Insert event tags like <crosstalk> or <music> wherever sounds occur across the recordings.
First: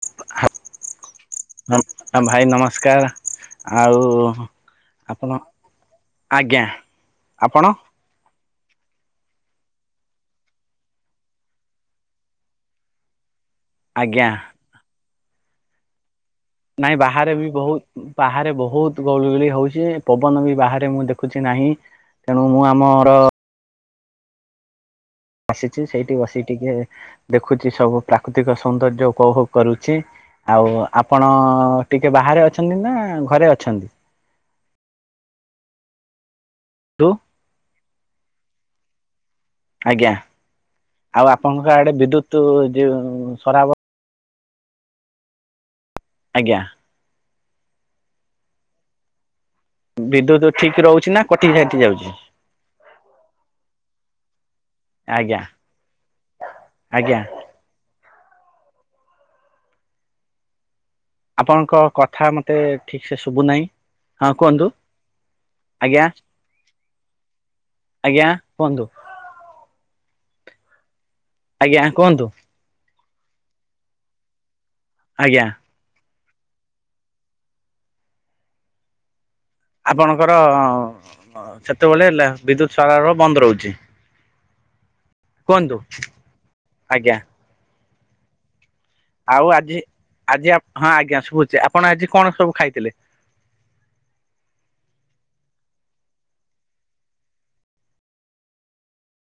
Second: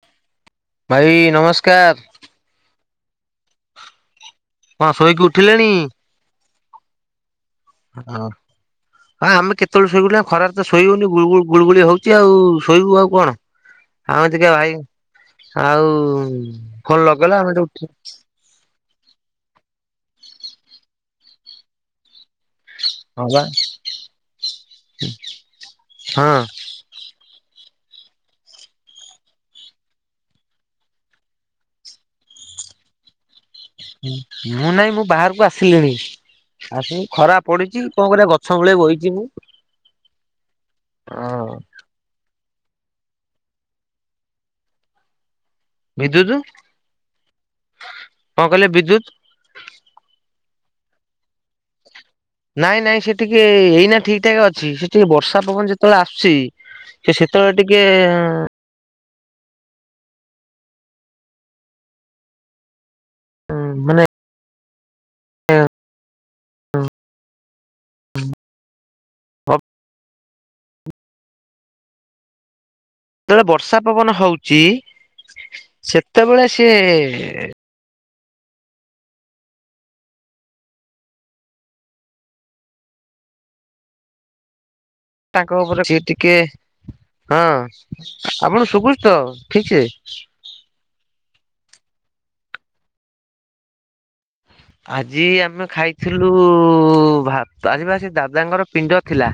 Half ଭାଇ ନମସ୍କାର। ହ ଭାଇ ନମସ୍କାର, ଆଉ କଣ ଶୋଇକି ଆପଣ ଉଠିଲେଣି? ଆଜ୍ଞା, ଆପଣ? ହଁ ହଁ ଆମେ କେତେବେଳେ ଶୋଇଗଲୁଣି, ଖରାରେ ତ ଶୋଇହଉନି ଗୁଗୁ ଗୁଳଗୁଳି ହଉଛି ଆଉ ଶୋଇବୁ ଆଉ କଣ? ଆଜ୍ଞା ଆମତିକେ ଭାଇ ଆଉ ନାଇଁ ଫୋନ ବାହାରେ ଲଗେଇଲା ବି ଆମେ ଟିକେ ଉଠି ବହୁତ, ବାହାରେ ବହୁତ ଗୁଳିଗଳି ହଉଛି, ପବନ ବି ବାହାରେ ମୁଁ ଦେଖୁଛି ନାହିଁ, ତେଣୁ ମୁଁ ଆମର ହଁ ବା ଆସିଚି, ସେଇଠି ହଁ ବସିି ଟିକେ ଦେଖୁଛି ସବୁ ପ୍ରାକୃତିକ ସୌନ୍ଦର୍ଯ୍ୟ ଉପଭୋଗ କରୁଚି। ଆଉ ଆପଣ ଟିକେ ବାହାରେ ଅଛନ୍ତି ନା, ଘରେ ଅଛନ୍ତି? ମୁଁ ନାଇଁ ମୁଁ ବାହାରକୁ ଆସିଲିଣି। ଆସିକି ତୁ ଖରା ପଡିଛି, କଣ କରିବା? ଗଛ ମୂଳେ ବଇଛି ମୁଁ। ଆଜ୍ଞା, ଆଉ ହଁ ଆପଣଙ୍କ ଆଡେ ବିଦ୍ୟୁତ ଯଉ ସରାବ ବିଦ୍ୟୁତ, ଆଜ୍ଞା କଣ କହିଲେ? ବିଦ୍ୟୁତ ବିଦ୍ୟୁତ ଠିକ ରହୁଛି ନା, କଟିି କାଟି ଯାଉଛି? ନାଇଁ ନାଇଁ ସେ ଟିକେ ଏଇନା ଠିକ୍ ଠାକ ଅଛି, ସେ ଟିକେ ଆଜ୍ଞା ବର୍ଷା ପବନ ଯେତେବେଳେ ଆସୁଛି ସେ ଆଜ୍ଞା ସେତେବେଳେ ଟିକେ ଆପଣଙ୍କ କଥା ମତେ ଠିକ୍ ସେ ଶୁଭୁନାହିଁ, ମାନେ ହଁ କୁହନ୍ତୁ? ଆଜ୍ଞା ଆଜ୍ଞା କୁହନ୍ତୁ? ଆଜ୍ଞା କୁହନ୍ତୁ? ଯେତେବେଳେ ବର୍ଷା ପବନ ହଉଛି? ଆଜ୍ଞା। ସେତେବେଳେ ସିଏ ଆପଣଙ୍କର ସେତେବେଳେ ଲା ବିଦ୍ୟୁତ ସାର ବନ୍ଦ ରହୁଛି। <inaudible> ତାଙ୍କ ଉପରେ ସେ ଟିକେ ଆଜ୍ଞା ହଁ ଆପଣ ସୁଭୁଚି ତ ଆଉ ଆଜି ଠିକ ସେ? ଆଜି ହଁ ଆଜ୍ଞା ଶୁଭୁଛି, ଆପଣ ଆଜି କଣ ସବୁ ଖାଇଥିଲେ? ଆଜି ଆମେ ଖାଇଥିଲୁ, ଭାତ ଆଜି ବା ସେ ଦାଦାଙ୍କର ପିଣ୍ଡ ଥିଲା।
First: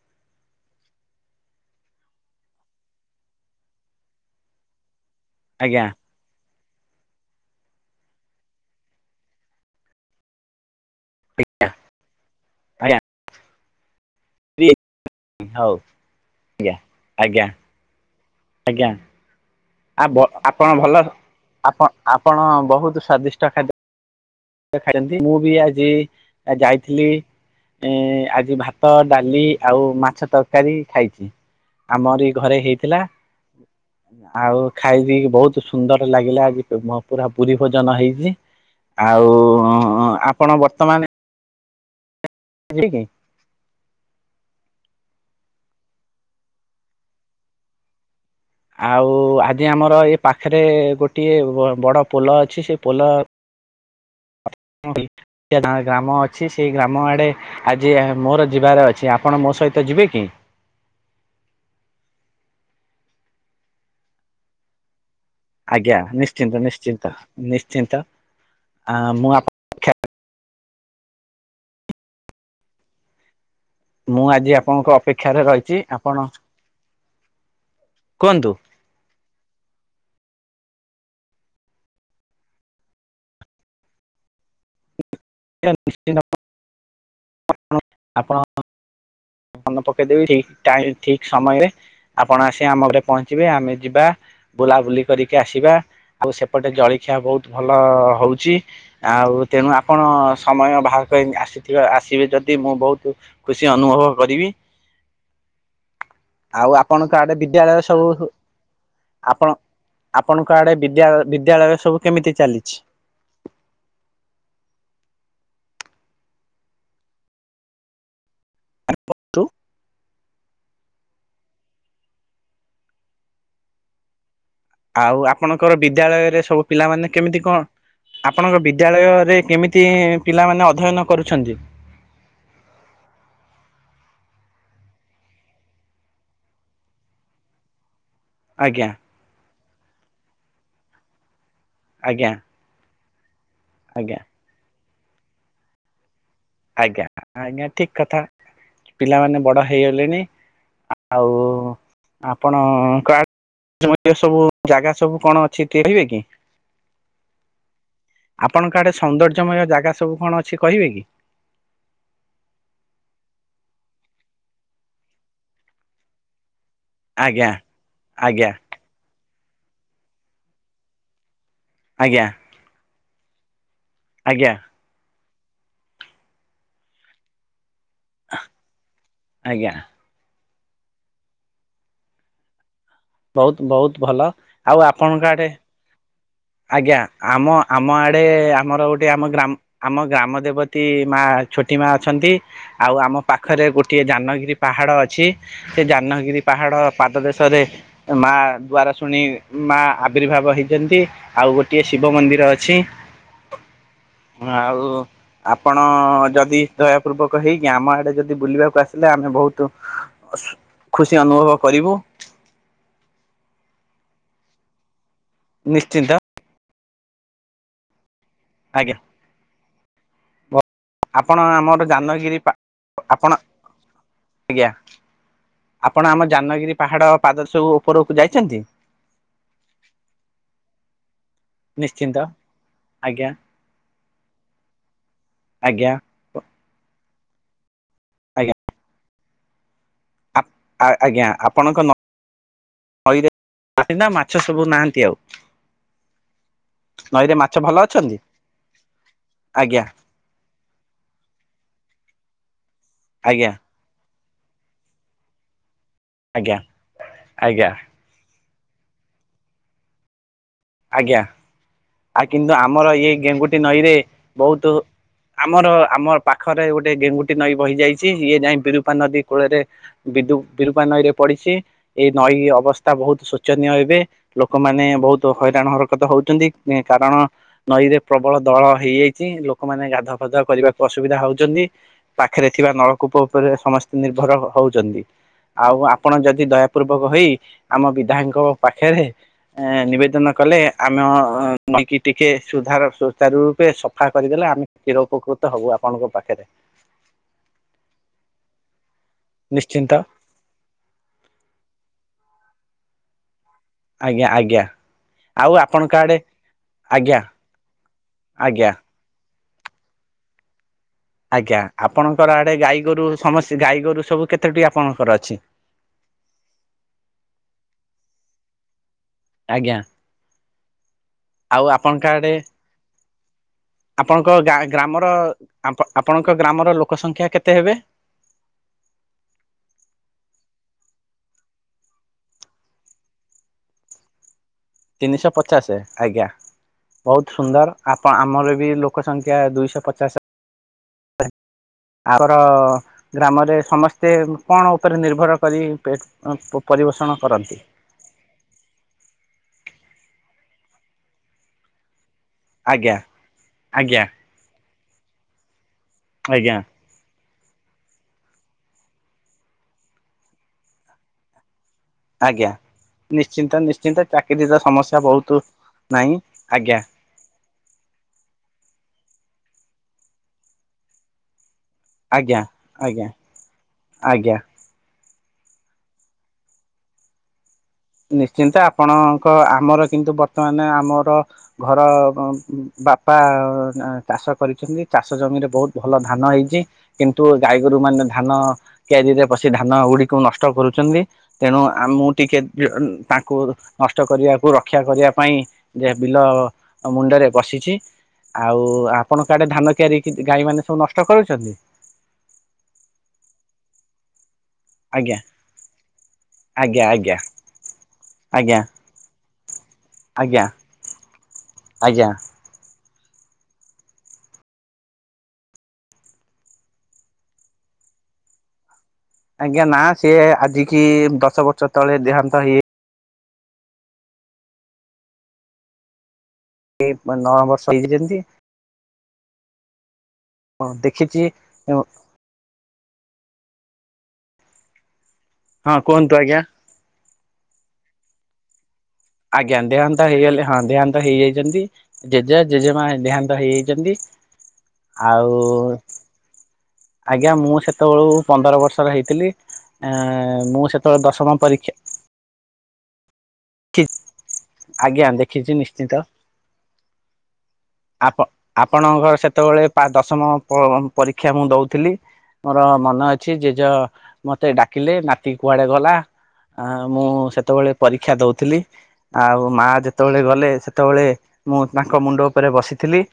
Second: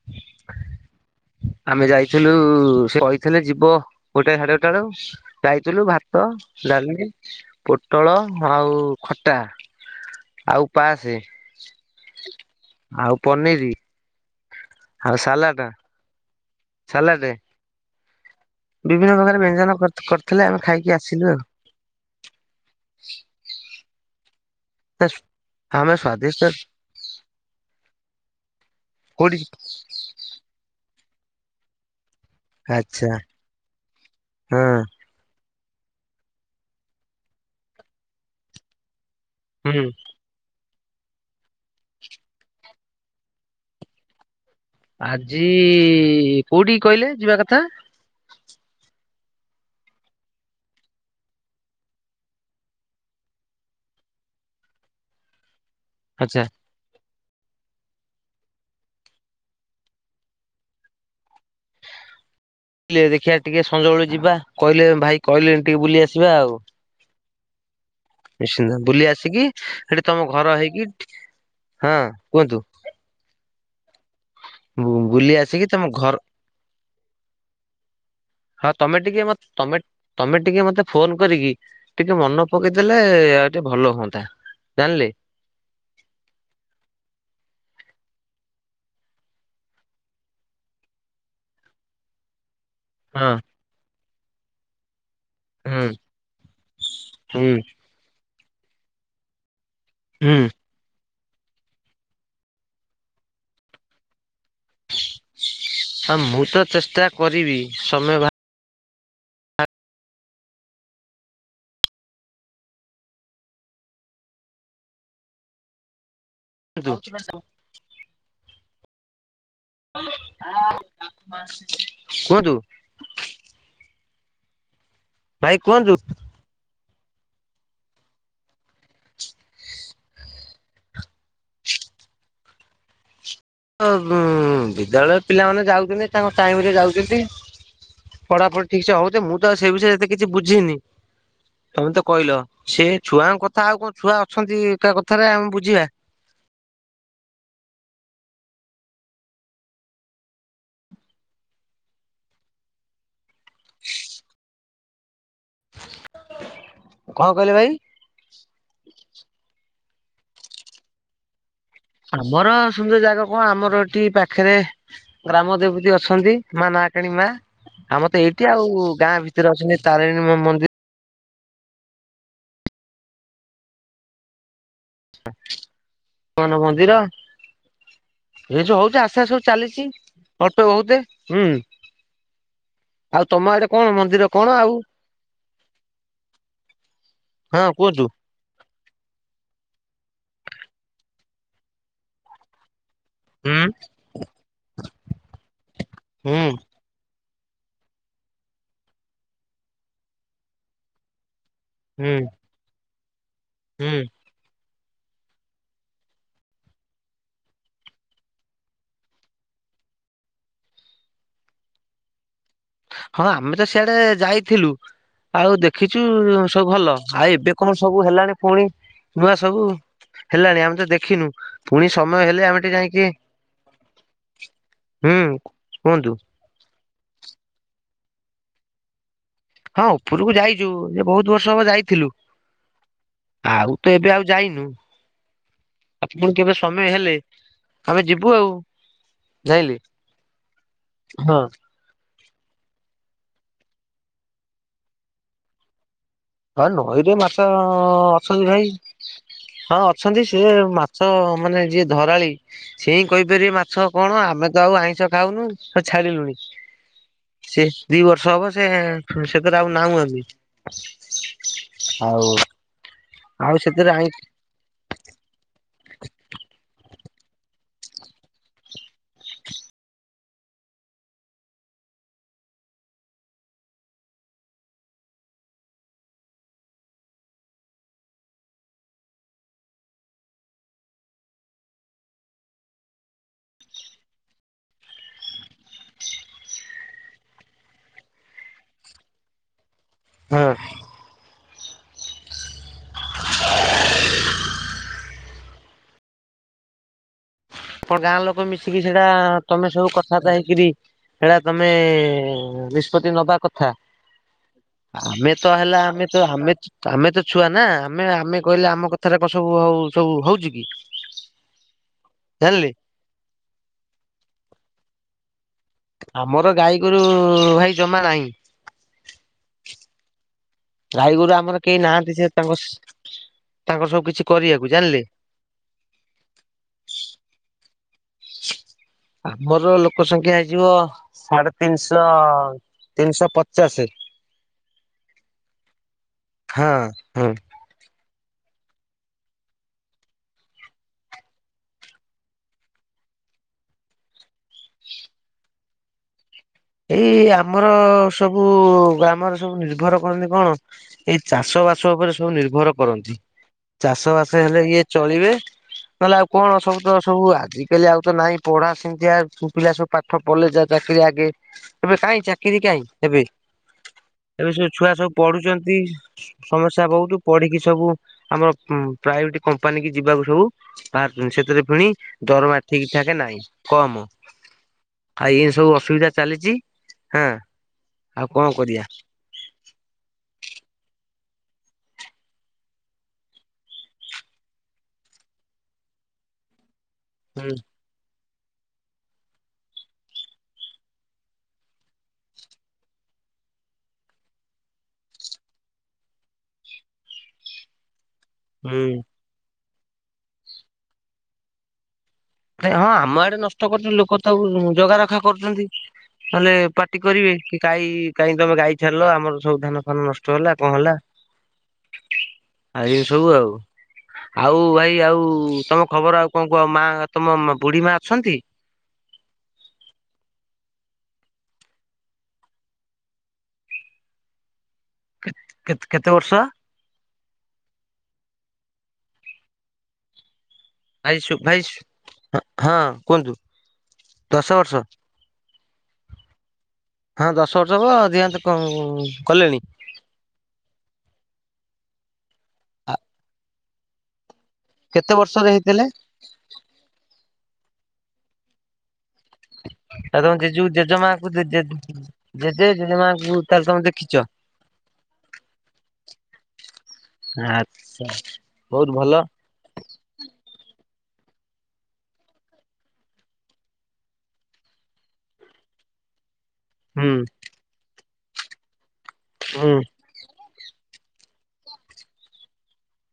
<inaudible> ଆମେ ଯାଇଥିଲୁ ସେ କହିଥିଲେ ଯିବ ଗୋଟେ ଏ ସାଢେ ଗୋଟାଏ ବେଳୁ ଯାଇଥିଲୁ, ଆଜ୍ଞା ଭାତ ଭାତ ଡାଲି ପୋଟଳ ଆଉ ଖଟା ଆଉ ପାଏସେ ଆଜ୍ଞା ଆଉ ପନିର ଆଉ ସାଲାଟ ହଉ ଆଜ୍ଞା ଆଜ୍ଞା ଆଜ୍ଞା ବିଭିନ୍ନ ପ୍ରକାର ବ୍ୟଞ୍ଜନ ପ୍ରସ୍ତୁ ଆ ଆପଣ ଭଲ ଆପଣ ଆପଣ ବହୁତ ସ୍ଵାଦିଷ୍ଟ ଖାଦ୍ୟ ଖାଇଛନ୍ତି ମୁଁ ବି ଆଜି ଆମେ ସ୍ଵାଦିଷ୍ଟ ଯାଇ ଥିଲି ଏ ଆଜି ଭାତ କୋଉଠି ଡାଲି ଆଉ ମାଛ ତରକାରୀ ଖାଇଛି ଆମରି ଘରେ ହେଇଥିଲା ଆଚ୍ଛା ଆଉ ହଁ ଖାଇ ପିଇି ବହୁତ ସୁ ସୁନ୍ଦର ଲାଗିଲା ଆଜି ପୁରା ପୁରୀ ଭୋଜନ ହେଇଛି ଆଉ ହୁଁ ଆପଣ ବର୍ତ୍ତମାନ ଠିକ୍ ଆଜି କୋଉଠିକି କହିଲେ ଯିବା କଥା ଆଉ ଆଜି ଆମର ଏ ପାଖରେ ଗୋଟିଏ ବଡ ପୋଲ ଅଛି ସେ ପୋଲ <unintelligible> ଗ୍ରାମ ଆଚ୍ଛା ଅଛି ସେ ଗ୍ରାମ ଆଡ଼େ ଆଜି ମୋର ଯିବାର ଅଛି ଆପଣ ମୋ ସହିତ ଯିବେ କି? କିଲେ ଦେଖିବା ଟିକେ ସଞ୍ଜବେଳୁ ଯିବା କହିଲେ ଭାଇ କହିଲେ ଟିକେ ବୁଲି ଆସିବା ଆଉ ନିଶ୍ଚିତ ନିଶ୍ଚିନ୍ତ ନିଶ୍ଚିନ୍ତ ବୁଲି ମୁଁ ଆସିକି ସେଠି ତମ ଘର ହେଇକି ହଁ କୁହନ୍ତୁ ମୁଁ ଆଜି ବୁ ଆପଣଙ୍କ ବୁଲି ଅପେକ୍ଷାରେ ଆସିକି ରହିଛି ତମ ଘର ଆପଣ କୁହନ୍ତୁ ହଁ ତମେ ମୋତେ ତମେ ତମେ ଟିକେ ମୋତେ ଫୋନ କରିକି ଟିକେ ମନ ପକେଇଦେଲେ ଆଉ ଟିକେଏ ଭଲ ହୁଅନ୍ତା ଜାଣିଲେ ଆଜ୍ଞା ନିଶ୍ଚିତ ଆପ ଆପଣ ମନେ ପକେଇଦେବି ଟାଇମ ଠିକ ସମୟରେ ଆପଣ ଆସି ଆମ ଘରେ ହଁ ପହଞ୍ଚିବେ ଆମେ ଯିବା ବୁଲାବୁଲି କରିକି ଆସିବା ହୁଁ ଆଉ ସେପଟେ ଜଳଖିଆ ହୁଁ ବହୁତ ଭଲ ହଉଛି ଆଉ ତେଣୁ ଆପଣ ହୁଁ ସମୟ ବାହାର କରି ଆସିିଯିବା ଆସି ଯିବେ ଯଦି ମୁଁ ବହୁତ ଖୁସି ଅନୁଭବ କରିବି ଆଉ ମୁଁ ତ ଆଉ ଚେଷ୍ଟା ଆପଣଙ୍କ ଆଡେ କରିବି ବିଦ୍ୟାଳୟ ସମୟ ବା ସବୁ ଆପଣ ଆପଣଙ୍କ ଆଡେ ବିଦ୍ୟାଳୟ ବିଦ୍ୟାଳୟ ସବୁ କେମିତି ଚାଲିଛି? <unintelligible> ଆଜ୍ଞା କୁହନ୍ତୁ <unintelligible> କୁହନ୍ତୁ ଆଉ ଭାଇ ଆପଣଙ୍କର କୁହନ୍ତୁ ବିଦ୍ୟାଳୟରେ ସବୁ ପିଲାମାନେ କେମିତି କଣ ଆପଣଙ୍କ ବିଦ୍ୟାଳୟରେ କେମିତି ପିଲାମାନେ ଅଧ୍ୟୟନ କରୁଛନ୍ତି? ହଁ ହଁ ବିଦ୍ୟାଳୟରେ ପିଲାମାନେ ଯାଉଛନ୍ତି ତାଙ୍କ ଟାଇମରେ ଯାଉଛନ୍ତି ପଢାପଢି ଠିକ ଆଜ୍ଞା ସେ ହଉ ତ ମୁଁ ତ ସେଇ ବିଷୟରେ ଏତେ କିଛି ବୁଝିନି ତମେ ତ ଆଜ୍ଞା କହିଲ ସେ ଛୁଆଙ୍କ କଥା ଆଉ କଣ ଆଜ୍ଞା ଛୁଆ ଅଛନ୍ତି ଏକା କଥାରେ ଆମେ ବୁଝିବା ନି ଆଜ୍ଞା ଆଜ୍ଞା ଠିକ୍ କଥା ପିଲାମାନେ ବଡ ହେଇଗଲେଣି ଆଉ ଆପଣଙ୍କର କୋଉଠି ସବୁ ଜାଗା ସବୁ କଣ ଅଛି ଟିକେ କହିବେ କି କଣ କହିଲେ ଭାଇ? ଆପଣଙ୍କଆଡ଼େ ସୌନ୍ଦର୍ଯ୍ୟମୟ ଜାଗା ସବୁ କଣ ଅଛି କହିବେ କି? ଆମର ସୁନ୍ଦର ଜାଗା କଣ ଆମର ଏଠି ପାଖରେ ଗ୍ରାମ ଦେବତୀ ଅଛନ୍ତି ନାନା ମଣିମା ଆଜ୍ଞା ଆମର ତ ଆଜ୍ଞା ଏଇଠି ଆଉ ଗାଁ ଭିତରେ ଅଛନ୍ତି ତାରିଣୀ ମନ୍ଦିର ଆଜ୍ଞା ଆଜ୍ଞା <inaudible> ହମାନ ମନ୍ଦିର <inaudible> ଏ ଯୋଉ ହଉଛି ଆସ୍ତେ ଆସ୍ତେ ସବୁ ଆଜ୍ଞା ଚାଲିଛି ଅଳ୍ପ ବହୁତେ ହୁଁ। ଆଉ ତମ ବହୁତ ଆଡ଼େ କଣ ବହୁତ ଭଲ ମନ୍ଦିର କଣ ଆଉ ଆପଣଙ୍କ ଆଡେ ଆଜ୍ଞା ଆମ ହଁ ଆମ କୁହନ୍ତୁ। ଆଡ଼େ ଆମର ଗୋ ଟେ ଆମ ଗ୍ରା ଆମ ଗ୍ରାମ ଦେବତୀ ମା ଛୋଟି ମା ଅଛନ୍ତି ଆଉ ଆମ ହୁଁ ପାଖରେ ଗୋଟିଏ ଯାନଗିରି ପାହାଡ଼ ଅଛି ସେ ହୁଁ ଯାନଗିରି ପାହାଡ଼ ପାଦ ଦେଶରେ ମା ଦ୍ବାର ଶୁଣି ମା ଆବିର୍ଭାବ ହେଇଛନ୍ତି ଆଉ ଗୋ ଟିଏ ଶିବ ହୁଁ ମନ୍ଦିର ଅଛି। ହୁଁ। ଆଉ ଆପଣ ଯଦି ଦୟାପୂର୍ବକ ହେଇକି ଆମ ଆଡେ ଯଦି ବୁଲିବାକୁ ଆସିଲେ ଆମେ ବହୁତ ଖୁସି ଅନୁଭବ କରିବୁ। ହଁ, ଆମେ ତ ସିଆଡେ ଯାଇଥିଲୁ ଆଉ ଦେଖିଛୁ ନିଶ୍ଚିନ୍ତ ସବୁ ଭଲ। ଆଉ ଏବେ କଣ ସବୁ ହେଲାଣି ପୁଣି ଆଜ୍ଞା ନୂଆ ସବୁ ହେଲାଣି ଆମେ ତ ଦେଖ ଖିନୁ ଆପଣ ଆମର ପୁଣି ସମୟ ଜାହ୍ନଗିରି ହେଲେ ଆମେ ଟିକେ ଯାଇକି ଆପଣ ଆଜ୍ଞା ହୁଁ ଆପଣ କୁହନ୍ତୁ। ଆମ ଯାନଗିରି ପାହାଡ଼ ପାଦ ଦେଶକୁ ଉପରକୁ ଯାଇଚନ୍ତି। ହଁ ଉପରକୁ ଯାଇଚୁ ଯେ ବହୁତ ବର୍ଷ ହବ ଯାଇଥିଲୁ। ନିଶ୍ଚିନ୍ତ ଆଜ୍ଞା ଆଉ ତ ଏବେ ଆଉ ଯାଇନୁ। ଆଜ୍ଞା ପୁଣି କେବେ ସମୟ ହେଲେ ଆମେ ଯିବୁ ଆଜ୍ଞା ଆଉ ଜାଣିଲେ। ଆ ଅ ଆଜ୍ଞା ଆପଣଙ୍କ ନ ଇରେ ନା ମାଛ ସବୁ ନାହାନ୍ତି ଆଉ। ହଁ ନଈରେ ମାଛ ଅଛନ୍ତି ଭାଇ ଆଜ୍ଞା ହଁ ଅଛନ୍ତି ସିଏ ମା ଛ ମାନେ ଯିଏ ଧରାଳି ସେ ହିଁ ଆଜ୍ଞା କହିପାରିବେ ମାଛ କଣ ଆମେ ତ ଆଉ ଆଇଁଷ ଖାଉନୁ ହ ଛାଡ଼ିଲୁଣି ଆଜ୍ଞା ଆଜ୍ଞା ସେ ଦି ବର୍ଷ ହବ ସେ ସେଥିରେ ଆଉ ନାହୁଁ ଆମେ। ଆଜ୍ଞା ଆ ଆଉ କିନ୍ତୁ ଆମର ଏଇ ଆଉ ଗେଙ୍ଗୁଟି ସେଥିରେ ନଈରେ ଆଇଁ ବହୁତ ଆମର ଆମ ପାଖରେ ଗୋଟେ ଗେଙ୍ଗୁଟି ନଈ ବହି ଯାଇଛି ଇଏ ଯାଇ ବିରପା ନଦୀ କୂଳରେ ବିଦୁ ବିରୂପା ନଈ ରେ ପଡିଛି। ଏଇ ନଈ ଅବସ୍ଥା ବହୁତ ଶୋଚନୀୟ ଏବେ ଲୋକମାନେ ବହୁତ ତ ହଇରାଣ ହରକତ ହଉଛନ୍ତି କାରଣ ନଈରେ ପ୍ରବଳ ଦଳ ହେଇଯାଇଚି ଲୋକମାନେ ଗାଧୁଆ ଫାଧୁଆ କରିବାକୁ ଅସୁବିଧା ହଉଚନ୍ତି। ପାଖରେ ଥିବା ନଳକୂପ ଉପରେ ସମସ୍ତେ ନିର୍ଭର ହଉଛନ୍ତି। ଆଉ ଆପଣ ଯଦି ଦୟା ପୂର୍ବକ ହୋଇ ଆମ ବିଧାୟକଙ୍କ ପାଖରେ ଏଁ ନିବେ ଦନ ହଁ କଲେ ଆମ ଅଁ ଅଁ ନଇକି ଟିକେ ସୁଧାର ସୁଚାର ରୂପେ ସଫା କରିଦେଲେ ଆମେ ଚିର ଉପକୃତ ହବୁ ଆପଣଙ୍କ ପାଖରେ। ଆପଣ ଗାଁ ଲୋକ ମିଶିକି ସେଇଟା ତମେ ସବୁ ନିଶ୍ଚିନ୍ତ କଥା ବାର୍ତା ହେଇକିରି ହେଇଟା ତମେ ନିଷ୍ପତ୍ତି ନବା କ ଆଜ୍ଞ ଆଜ୍ଞା। ଆମେ ଆଉ ତ ହେଲା ଆପଣଙ୍କ ଆମେ ଆଡେ ତ ଆମେ ଆମେ ଆଜ୍ଞା ତ ଛୁଆ ନା ଆମେ ଆମେ ଆଜ୍ଞା କହିଲେ ଆମ କ ଥରେ କ ସବୁ ହଉ ସବୁ ହଉଛି କି। ଆଜ୍ଞା ଆପଣଙ୍କର ଆଡେ ଜାଣିଲେ ଗାଈ ଗୋରୁ ସମସ୍ ଗାଈ ଗୋରୁ ସବୁ କେତଟି ଆପଣଙ୍କର ଅଛି। ଆମର ଗାଈ ଗୋରୁ ଭାଇ ଜମା ନାହିଁ। ଆଜ୍ଞା। ଗାଈ ଗୋରୁ ଆମର ଆଉ କେହି ଆପଣଙ୍କ ନାହାନ୍ତି ସେ ଆଡେ ତାଙ୍କ ତାଙ୍କର ସବୁ କିଛି ଆପଣଙ୍କ କରିବାକୁ ଗାଁ ଜାଣିଲେ। ଗ୍ରାମର ଆପ୍ ଆପଣଙ୍କ ଗ୍ରାମର ଲୋକ ସଂଖ୍ୟା କେତେ ହେବେ। ଆମର ଲୋକ ସଂଖ୍ୟା ହେଇଯିବ ସାଢେ ତିନିଶହ ତିନିଶହ ପଚାଶ। ତିନିଶହ ପଚାଶ ଆଜ୍ଞା ହଁ ହଁ। ବହୁତ ସୁନ୍ଦର। ଆପଣ ଆମର ବି ଲୋକ ସଂଖ୍ୟା ଦୁଇଶହ ପଚାଶ ହେ ଆମର ଗ୍ରାମରେ ସମସ୍ତେ କଣ ଉପରେ ନିର୍ଭର କରି ପେଟ ଉଁ ପୁ ଏଇ ଆମର ସବୁ ଗ୍ରାମରେ ସବୁ ନିର୍ଭର କରନ୍ତି କଣ, ଏଇ ଚାଷ ବାସ ଉପରେ ସବୁ ନିର୍ଭର ଆଜ୍ଞା କରନ୍ତି। ଆଜ୍ଞା ଚାଷ ବାସ ହେଲେ ଇଏ ଚଳିବେ ନହଲେ ଆଉ କଣ ଆଜ୍ଞା ସବୁ ତ ସବୁ ଆଜିକାଲି ଆଉ ତ ନାହିଁ ପଢା ସେମତିଆ, ପୁଅପିଲା ସବୁ ପାଠ ପଢ଼ିଲେ ଯା ଚାକିରୀ ଆଗେ। ଏବେ କାହିଁ ଆଜ୍ଞା ଚାକିରୀ କାହିଁ ଏବେ, ନିଶ୍ଚିନ୍ତ ନିଶ୍ଚିନ୍ତ ଏବେ ଚାକିରିର ସବୁ ଛୁଆ ସମସ୍ୟା ସବୁ ବହୁତ ପଢୁଛନ୍ତି, ନାହିଁ ଆଜ୍ଞା ସମସ୍ୟା ବହୁତୁ ପଢିକି ସବୁ, ଆମର ଉଁ ପ୍ରାଇଭେଟ କମ୍ପାନୀ କି ଯିବାକୁ ସବୁ ବାହାରୁଛନ୍ତି, ସେଥିରେ ପୁଣି ଆଜ୍ଞା ଦରମା ଆଜ୍ଞା ଆଜ୍ଞା ଠିକଠାକେ ନାଇଁ, କମ। ଆଜ୍ଞା। ଆ ଏନ୍ତି ସବୁ ଅସୁବିଧା ଚାଲିଚି, ହଁ ଆଉ କଣ ନିଶ୍ଚିନ୍ତ, କରିବା ଆପଣଙ୍କ ଆମର କିନ୍ତୁ ବର୍ତ୍ତମାନ ଆମର ଘର ଉମ୍ ଉଁ ବାପା ଚାଷ କରିଛନ୍ତି, ଚାଷ ଜମିରେ ବହୁତ ଭଲ ଧାନ ହେଇଛି କିନ୍ତୁ ହୁଁ ଗାଈଗୋରୁମାନେ ଧାନ କିଆରୀରେ ପଶି ଧାନଗୁଡିକୁ ନଷ୍ଟ କରୁଚନ୍ତି, ତେଣୁ ଆମକୁ ଟିକେ କି ଅନ୍ ତାଙ୍କୁ ନଷ୍ଟ କରିବାକୁ ରକ୍ଷା କରିବା ପାଇଁ, ଯେ ବିଲ ଆଉ ମୁଣ୍ଡରେ ବସିଛି। ଆଉ ହୁଁ। ଆପଣଙ୍କ ଆଡେ ଧାନ କିଆରୀକି ଗାଈମାନେ ସବୁ ନଷ୍ଟ କରୁଛନ୍ତି? ନାଇ ହଁ, ଆମ ଆଡେ ନଷ୍ଟ କରୁଛନ୍ତି ଲୋକ ତାକୁ ଜଗା ଆଜ୍ଞା ରଖା କରୁଛନ୍ତି। ନହେଲେ ଆଜ୍ଞା ପାଟି ଆଜ୍ଞା କରିବେ, କି ଗାଈ କାହିଁ ତମେ ଆଜ୍ଞା ଗାଈ ଛାଡ଼ିଲ, ଆମର ସବୁ ଧାନ ଫାନ ନଷ୍ଟ ଆଜ୍ଞା ହେଲା କଣ ହେଲା ଆଜ୍ଞା। ଏମତି ସବୁ ଆଉ। ଆଉ ଭାଇ ଆଉ ତମ ଖବର ଆଉ କଣ କୁହ ମାଆ ତମ ମା ବୁଢୀ ମା ଅଛନ୍ତି? ଆଜ୍ଞା ନା, ସିଏ ଆଜିିକି ଦଶ ବର୍ଷ ତଳେ ଦେହାନ୍ତ ହେଇ ଯାଇ କେ-କେତ କେତେ ବର୍ଷ? ଏଇ ନଅବର୍ଷ ହେଇଛି ଯେମତି ଭାଇ ଦେଖିଛି ସୁ ଭାଇ ହଁ ହଁ ହଁ କୁହନ୍ତୁ, ଦଶ ବର୍ଷ? ହଁ କୁହନ୍ତୁ ଆଜ୍ଞା। ହଁ ଦଶ ବର୍ଷ ହବ, ଦେହାନ୍ତ କଅଁ ଆଜ୍ଞା। ଦେହାନ୍ତ ହେଇଗଲେ ହଁ ଦେହାନ୍ତ ହେଇଯାଇଛନ୍ତି, ଜେଜ, ଜେଜେମା ଆ ଦେହାନ୍ତ ହେଇଯାଇଛନ୍ତି କେତେ ଆଉ ବର୍ଷର ହେଇଥିଲେ? ଆଜ୍ଞା ମୁଁ ସେତେବେଳୁକୁ ପନ୍ଦର ବର୍ଷର ହେଇଥିଲି, ଆଉ ତମ ଆଁ ଜେଜୁ ମୁଁ ସେତେବେଳେ ଜେଜେମାଙ୍କୁ ଦଶମ ଜେ ଜେ ପରୀକ୍ଷା ଜେଜେ ଜେଜେମା ବହୁତ୍ ଆଜ୍ଞା ଦେଖିଛି ନିଶ୍ଚିନ୍ତ। ଆଚ୍ଛା ବହୁତ ଭଲ ଆପ-ଆପଣଙ୍କର ସେତେବଳେ ପା ଦଶମ ପ-ପରୀକ୍ଷା ମୁଁ ଦଉଥିଲି ମୋର ମନେ ଅଛି, ଜେଜ ମତେ ଡାକିଲେ, ନାତି କୁଆଡେ ଗଲା? ଆ ମୁଁ ହୁଁ ସେତେବଳେ ପରୀକ୍ଷା ଦଉଥିଲି, ଆଉ ମା ହୁଁ ଯେତେ ଯେତେବେଳେ ଗଲେ, ସେତେବେଳେ ମୁଁ ତାଙ୍କ ମୁଣ୍ଡ ଉପରେ ବସିଥିଲି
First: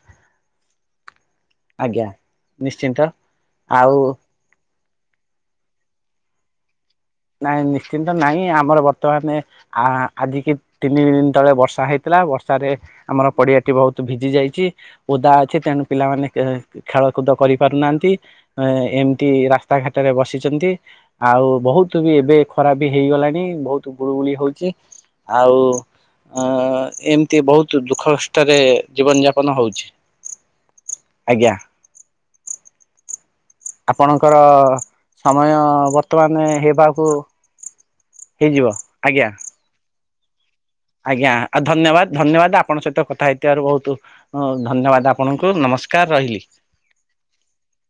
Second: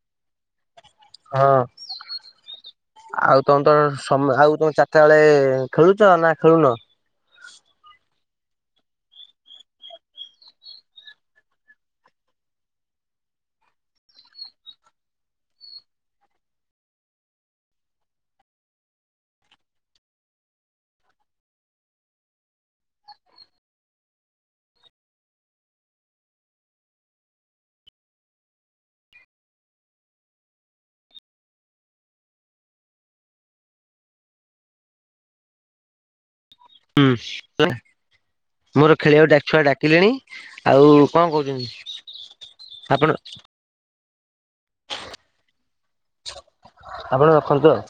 ହଁ ଆଜ୍ଞା। ନିଶ୍ଚିନ୍ତ ଆଉ ତମେ ତର ସମ ଆଉ ତମ ଚା ଚାରିଟା ବେଳେ ଖେଳୁଛ ନା ଖେଳୁନ? ନାଇଁ ନିଶ୍ଚିନ୍ତ ନାଇଁ, ଆମର ବର୍ତ୍ତମାନେ ଆ-ଆଜିିକି ତିନି ଦିନ ତଳେ ବର୍ଷା ହେଇଥିଲା, ବର୍ଷାରେ ଆମର ପଡିଆଟି ବହୁତ ଭିଜି ଯାଇଛି ଓଦା ଅଛି, ତେଣୁ ପିଲାମାନେ କେ ଖେଳକୁଦ କରିପାରୁନାହାଁନ୍ତି ଏଁ ଏମତି ରାସ୍ତାଘାଟରେ ବସିଛନ୍ତି, ଆଉ ବହୁତ ତୁ ବି ଏବେ ଖରା ବି ହେଇଗଲାଣି, ବହୁତ ଗୁଳୁଗୁଳି ହଉଛି। ଆଉ ଅ ଏମତି ବହୁତ ଦୁଃଖ କଷ୍ଟରେ ଜୀବନ ଯାପନ ହଉଛି। ଆଜ୍ଞା। ଆପଣଙ୍କର ସମୟ ବର୍ତ୍ତମାନେ ହେବ ହୁଁ ହେଲା, ମୋର ଆଜ୍ଞା ଖେଳିଆକୁ ଡାକ ଛୁଆ ଡାକିଲେଣି ଆଉ କଣ ଆଜ୍ଞା। ଆଉ କହୁଛନ୍ତି ଧନ୍ୟବାଦ, ଧନ୍ୟବାଦ। ଆପଣଙ୍କ ସହିତ ଆପଣ କଥା ହେଇଥିବାରୁ ବହୁତୁ ହଉ ଧନ୍ୟବାଦ ଆପଣଙ୍କୁ ନମସ୍କାର, ରହିଲି। ଆପଣ ରଖନ୍ତୁ ଆଉ।